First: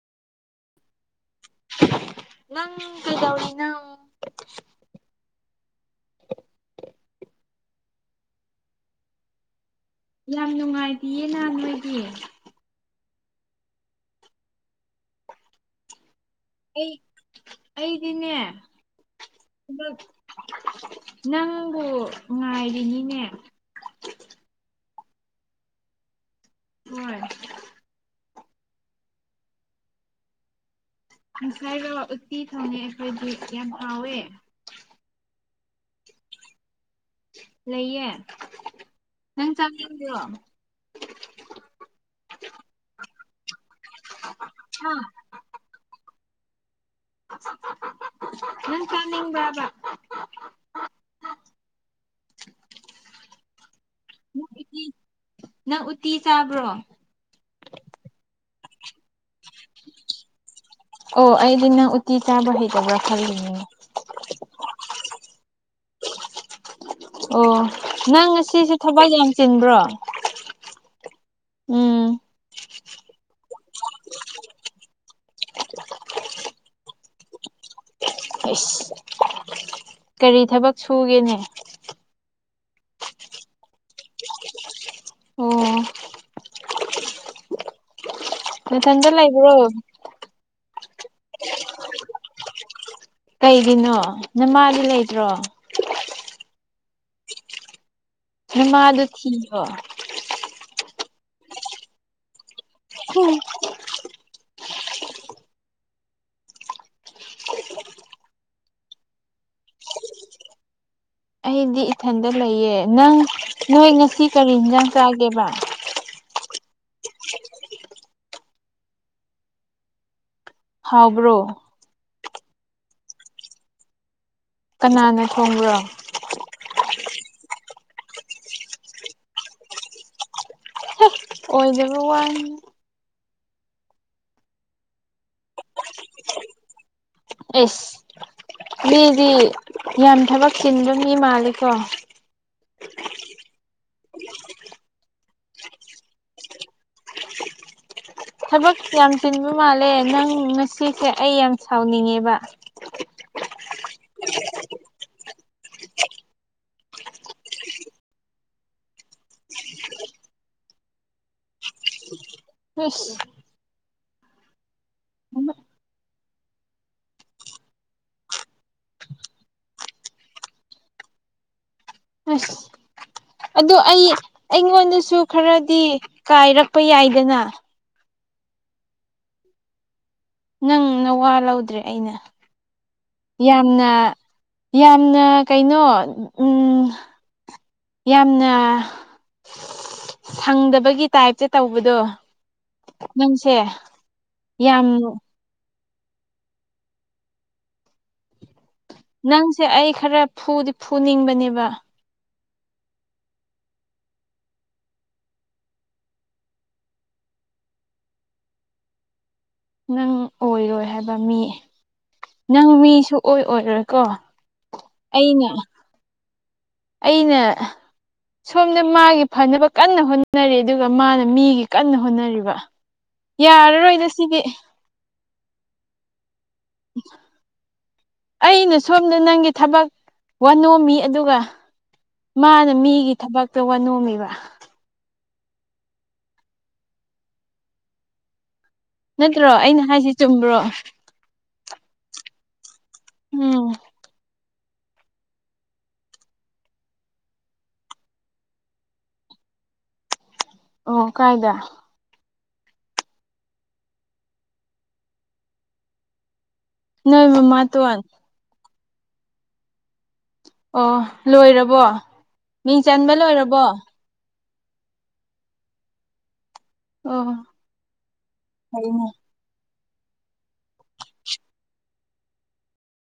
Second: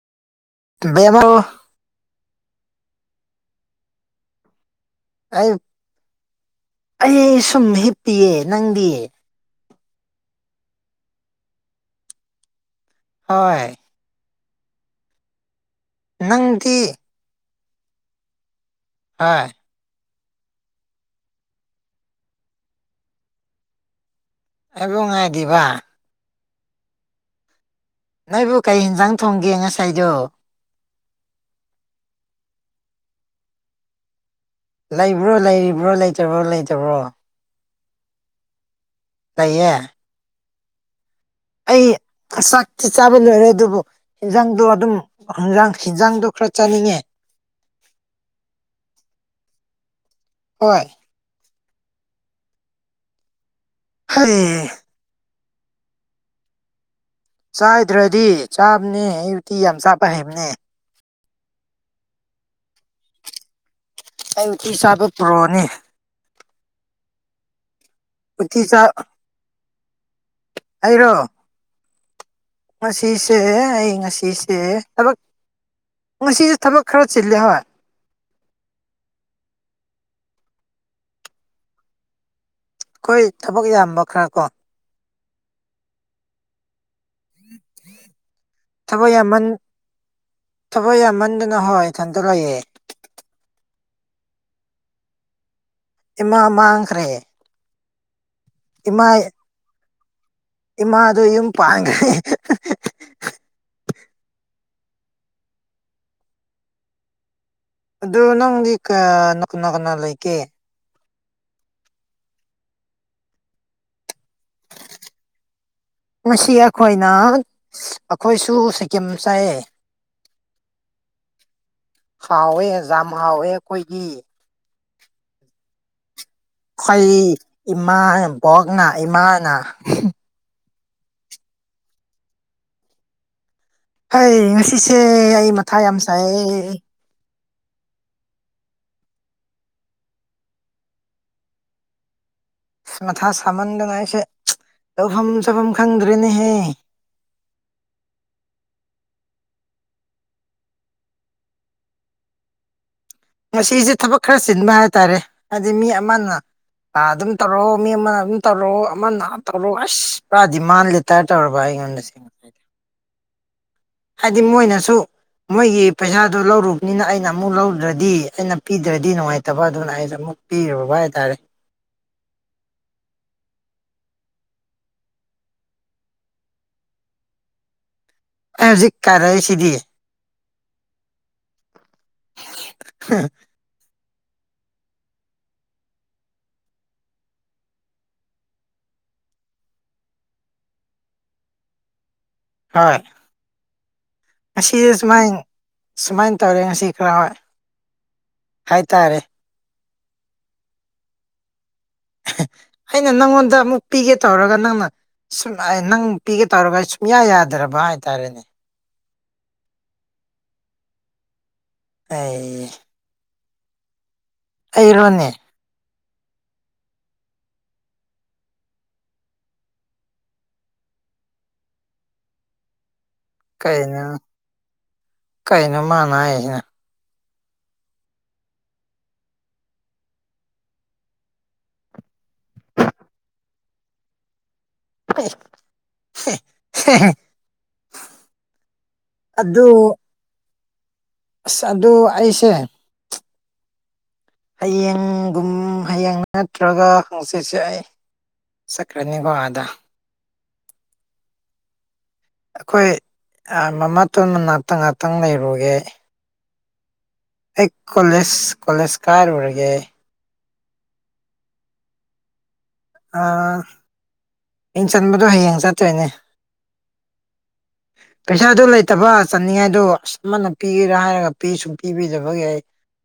[unintelligible] ꯅꯪ ꯀꯩꯗꯧꯔꯤꯅꯣ ꯑꯩ ꯑꯩ ꯁꯨꯝ ꯍꯤꯞꯄꯤꯌꯦ ꯅꯪꯗꯤ ꯌꯥꯝ ꯅꯨꯡꯉꯥꯏꯇꯤꯌꯦꯅ ꯅꯣꯏꯗꯤ ꯍꯣꯏ ꯅꯪ ꯑꯩ ꯑꯩꯗꯤꯅꯦ ꯍꯣꯏ ꯅꯪꯕꯨ ꯉꯥꯏꯔꯤꯅꯤꯅꯦ ꯑꯩꯕꯨ ꯉꯥꯏꯗꯤꯕ ꯍꯣꯏ ꯅꯣꯏꯕꯨ ꯀꯩ ꯌꯦꯟꯖꯥꯡ ꯊꯣꯡꯒꯦ ꯉꯁꯥꯏꯗꯣ ꯉꯁꯥꯏꯔꯣ ꯎꯠꯇꯤ ꯊꯣꯡꯉꯦ ꯑꯩꯈꯣꯏꯗꯤ ꯌꯥꯝ ꯍꯥꯎꯋꯦ ꯂꯩꯕ꯭ꯔꯣ ꯂꯩꯔꯤꯕ꯭ꯔꯣ ꯂꯩꯇꯕ꯭ꯔꯣ ꯂꯩꯇꯕ꯭ꯔꯣ ꯂꯩꯌꯦ ꯅꯪ ꯂꯩꯌꯦ ꯆꯥꯅꯤꯡꯕ꯭ꯔꯣ ꯑꯩ ꯆꯥꯛꯇꯤ ꯆꯥꯕ ꯂꯣꯏꯔꯦ ꯑꯗꯨꯕꯨ ꯌꯦꯟꯖꯥꯡꯗꯣ ꯑꯗꯨꯝ ꯍꯦꯟꯖꯥꯡ ꯍꯤꯟꯖꯥꯡꯗꯣ ꯈꯔ ꯆꯥꯅꯤꯡꯉꯦ ꯅꯪ ꯆꯥꯅꯤꯡꯕꯔ꯭ꯕꯕꯥ ꯍꯣꯏ [unintelligible] ꯍꯩ ꯎꯇꯤ ꯅꯪ ꯎꯇꯤ ꯆꯥꯕ꯭ꯔꯣ ꯆꯥꯏꯗ꯭ꯔꯗꯤ ꯆꯥꯕꯅꯦ ꯎꯇꯤ ꯌꯥꯝ ꯆꯥꯕ ꯍꯩꯕꯅꯦ ꯑꯣ ꯑꯩꯗꯤ ꯅꯪ ꯎꯇꯤ ꯆꯥꯕ ꯍꯩꯇꯕ꯭ꯔꯥ ꯈꯜꯂꯤꯅꯦ ꯑꯩ ꯎꯇꯤ ꯆꯥꯕ ꯄꯔꯣꯅꯦ ꯑꯣ ꯅꯪ ꯎꯇꯤ ꯉꯁꯤꯁꯦ ꯆꯥ ꯊꯕꯛ ꯌꯥꯝ ꯆꯤꯟꯕ꯭ꯔꯣ ꯑꯩꯔꯣ ꯎꯝ ꯉꯁꯤꯁꯦ ꯑꯩ ꯉꯁꯤꯁꯦ ꯊꯕꯛ ꯉꯁꯤꯁꯦ ꯊꯕꯛ ꯈꯔ ꯆꯤꯜꯂꯦ ꯍꯣꯏ ꯑꯁ ꯀꯔꯤ ꯊꯕꯛ ꯁꯨꯒꯦꯅꯦ ꯈꯣꯏ ꯊꯕꯛ ꯌꯥꯝꯕ ꯈꯔ ꯀꯣ ꯑꯣ ꯊꯕꯛ ꯅꯊꯟꯇ ꯌꯥꯝꯃꯟ ꯂꯩꯕ꯭ꯔꯣ ꯊꯕꯛ ꯌꯥꯝꯃꯟꯗꯅ ꯍꯣꯏ ꯏꯊꯟꯇ ꯂꯩꯌꯦ ꯀꯩꯒꯤꯅꯣ ꯅꯃꯥꯗꯤ ꯂꯩꯇ꯭ꯔꯣ ꯏꯃꯥ ꯃꯥꯡꯈ꯭ꯔꯦ ꯅꯃꯗꯨ ꯊꯤꯌꯣ ꯏꯃꯥꯗ ꯌꯨꯝ ꯄꯥꯟꯈ꯭ꯔꯦ [unintelligible] ꯑꯗꯨ ꯅꯪꯗꯤ ꯀ ꯀꯅꯥ ꯀꯅꯥ ꯂꯩꯀꯦ ꯑꯩꯗꯤ ꯏꯊꯟꯗ ꯂꯩꯌꯦ ꯅꯪ ꯅꯣꯏ ꯉꯁꯤ ꯀꯔꯤ ꯌꯦꯟꯖꯥꯡ ꯆꯥꯒꯦꯕ ꯉꯁꯤ ꯑꯩꯈꯣꯏꯅ ꯑꯩꯈꯣꯏꯁꯨ ꯁꯤꯀꯤꯝ ꯆꯥꯏꯌꯦ ꯍꯥꯎꯕ꯭ꯔꯣ ꯍꯥꯎꯋꯦ ꯌꯥꯝ ꯍꯥꯎꯋꯦ ꯑꯩꯈꯣꯏꯒꯤ ꯀꯅꯥꯅꯣ ꯊꯣꯡꯕ꯭ꯔꯣ ꯑꯩꯩ ꯏꯃꯥ ꯕꯣꯛꯅ ꯏꯃꯥꯅ ꯑꯣꯏꯣꯏꯖꯕ ꯋꯥꯟ ꯍꯩ ꯉꯁꯤꯁꯦ ꯑꯩ ꯃꯊꯥ ꯌꯥꯝ ꯁꯥꯏꯌꯦ ꯑꯦꯁ ꯃꯤꯗꯤ ꯌꯥꯝ ꯊꯕꯛ ꯁꯤꯟꯗꯨꯝ ꯏ ꯃꯥꯜꯂꯦꯀꯣ ꯃꯊꯥ ꯁꯥꯃꯟꯗꯅ ꯑꯩꯁꯦ ꯇꯧꯐꯝ ꯆꯥꯐꯝ ꯈꯪꯗ꯭ꯔꯦꯅꯦꯍꯦ ꯊꯕꯛ ꯌꯥꯝ ꯆꯤꯟꯕ ꯃꯥꯜꯂꯦ ꯅꯪ ꯉꯁꯤꯁꯦ ꯑꯩ ꯌꯥꯝ ꯁꯥꯎꯅꯤꯡꯉꯦꯕ ꯉꯁꯤꯁꯦ ꯊꯕꯛ ꯈꯔ ꯆꯤꯟꯕ ꯍꯥꯏꯇꯥꯔꯦ ꯍꯥꯏꯗꯤ ꯃꯤ ꯑꯃꯅ ꯑ ꯑꯗꯨꯝ ꯇꯧꯔꯑꯣ ꯃꯤ ꯑꯃꯅ ꯑꯗꯨꯝ ꯇꯧꯔꯑꯣ ꯑꯃꯅ ꯇꯧꯔꯣ ꯑꯁ ꯄꯨꯔꯥꯗꯤ ꯃꯥꯥꯟꯂꯦ ꯇꯦꯇꯔ ꯥꯏ ꯉ ꯁꯤ ꯍꯨꯁ ꯍꯥꯏꯗꯤ ꯃꯣꯏꯅꯁꯨ ꯃꯣꯏꯒꯤ ꯄꯩꯁꯥꯗꯨꯣ ꯂꯧꯔꯨꯕꯅꯤꯅ ꯑꯩꯅ ꯑꯃꯨꯛ ꯂꯧꯗ꯭ꯔꯗꯤ ꯑꯩꯅ ꯄꯤꯗ꯭ꯔꯗꯤ ꯅꯨꯡꯉꯥꯏꯇꯕ ꯑꯗꯨꯅ ꯑꯩꯁꯨ ꯑꯃꯨꯛ ꯄꯤꯔꯕꯕꯕꯥꯚꯇꯥꯥꯔꯦ ꯑꯗꯣ ꯑꯩ ꯑꯩꯉꯣꯟꯗꯁꯨ ꯈꯔꯗꯤ ꯀꯥꯏꯔꯛꯄ ꯌꯥꯏꯗꯅ ꯑꯩ ꯍꯧꯖꯤꯛ ꯀꯥꯏꯔꯛꯏꯁꯤꯗꯤ ꯅꯪ ꯅ ꯋꯥ ꯂꯧꯗ꯭ꯔꯦ ꯑꯩꯅ ꯌꯥ ꯌꯥꯝꯅ ꯀꯩꯅꯣ ꯎꯝ ꯌꯥꯝꯅ ꯁꯪꯗꯕꯒꯤ ꯇꯥꯏꯞꯇ ꯇꯧꯕꯗꯣ ꯍꯥ ꯅꯪꯁꯦ ꯉꯁꯤꯁꯦ ꯌꯥꯝ ꯁꯨꯃꯥꯏ ꯁꯨꯃꯥꯏꯅ ꯇꯧꯔꯦ ꯉꯁꯤ ꯈꯔ ꯍꯥꯏꯇꯥꯔꯦ ꯅꯪꯁꯦ ꯑꯩ ꯈꯔ ꯐꯨꯅꯤꯡꯕꯅꯦꯕ ꯑꯩꯅ ꯅꯪꯉꯣꯟꯗ ꯑꯃꯨꯛ ꯄꯤꯒꯦ ꯇꯧꯔꯒ ꯅꯪꯅ ꯁꯨꯝ ꯅꯪ ꯄꯤꯒꯦ ꯇꯧꯔꯒ ꯑꯩ ꯁꯨꯡꯌꯥ ꯌꯥꯗ꯭ꯔꯕ ꯍꯥꯏꯇꯥꯔꯦꯅꯦ ꯅꯪ ꯑꯣꯏꯔꯣꯏ ꯍꯥꯏꯕ ꯃꯤ ꯅꯪ ꯑꯩ ꯃꯤꯁꯨ ꯑꯣꯏ ꯑꯣꯏꯔꯣꯏꯀꯣ ꯑꯩꯔꯣꯅꯦ ꯑꯩꯅ ꯑꯩꯅ ꯁꯣꯝꯅ ꯃꯥꯒꯤ ꯐꯅꯕ ꯀꯟꯅ ꯍꯣꯠꯅꯔꯤ ꯑꯗꯨꯒ ꯃꯥꯅ ꯃꯤꯒꯤ ꯀꯟꯅ ꯍꯣꯠꯅꯔꯤꯕ ꯀꯩꯅ ꯌꯥꯔꯔꯣꯏꯗ ꯁꯤꯗꯤ ꯀꯩꯅꯩꯅꯣ ꯃꯅ ꯍꯥꯏꯅ ꯑꯩꯅ ꯁꯣꯝꯗ ꯅꯪꯒꯤ ꯊꯕꯛ ꯋꯥ ꯅꯣꯝꯃꯤ ꯑꯗꯨꯒ ꯃꯥꯅ ꯃꯤꯒꯤ ꯊꯕꯛꯇ ꯋꯥ ꯅꯣꯝꯃꯤꯕ [unintelligible] ꯅꯠꯇ꯭ꯔꯣ ꯑꯗꯨ ꯑꯩꯅ ꯍꯥꯏꯁꯤ ꯆꯨꯝꯕ꯭ꯔꯣ ꯑꯁ ꯑꯗꯨ ꯑꯩꯁꯦ ꯎꯝ ꯍꯌꯦꯡꯒꯨꯝ ꯍꯌꯦꯡ ꯅꯠꯇ꯭ꯔꯒ ꯍꯪꯆꯤꯠꯁꯦ ꯑꯩ ꯁꯀ꯭ꯔꯅꯤꯒꯣ ꯑꯗ ꯑꯣ ꯀꯥꯏꯗ ꯑꯩꯈꯣꯏ ꯃꯃꯥꯇꯣꯟꯕ ꯉꯍꯥꯛꯇꯪ ꯉꯍꯥꯛꯇꯪ ꯂꯩꯔꯨꯒꯦ ꯅꯣꯏ ꯑꯩ ꯃꯃꯥꯇꯣꯟ ꯀꯣꯂꯦꯖ ꯀꯣꯂꯦꯖ ꯀꯥꯔꯨꯔꯒꯦ ꯑꯣ ꯂꯣꯏꯔꯕꯣ ꯃꯤꯡ ꯆꯟꯕ ꯂꯣꯏꯔꯕꯣ ꯑꯥ ꯏꯟ ꯆꯟꯕꯗꯣ ꯍꯌꯦꯡ ꯆꯠꯇꯣꯏꯅꯦ ꯑꯣ ꯄꯩꯁꯥꯗꯨ ꯐꯩꯅꯦ ꯂꯩꯇꯕ ꯆꯠꯅꯤꯡꯉꯥꯏꯗꯣ ꯑꯃꯅ ꯄꯤꯒꯦꯔꯥ ꯍꯥꯏꯔꯒ ꯄꯤ ꯁꯨꯝ ꯄꯤꯕꯤꯗꯕꯒꯤ ꯑꯩ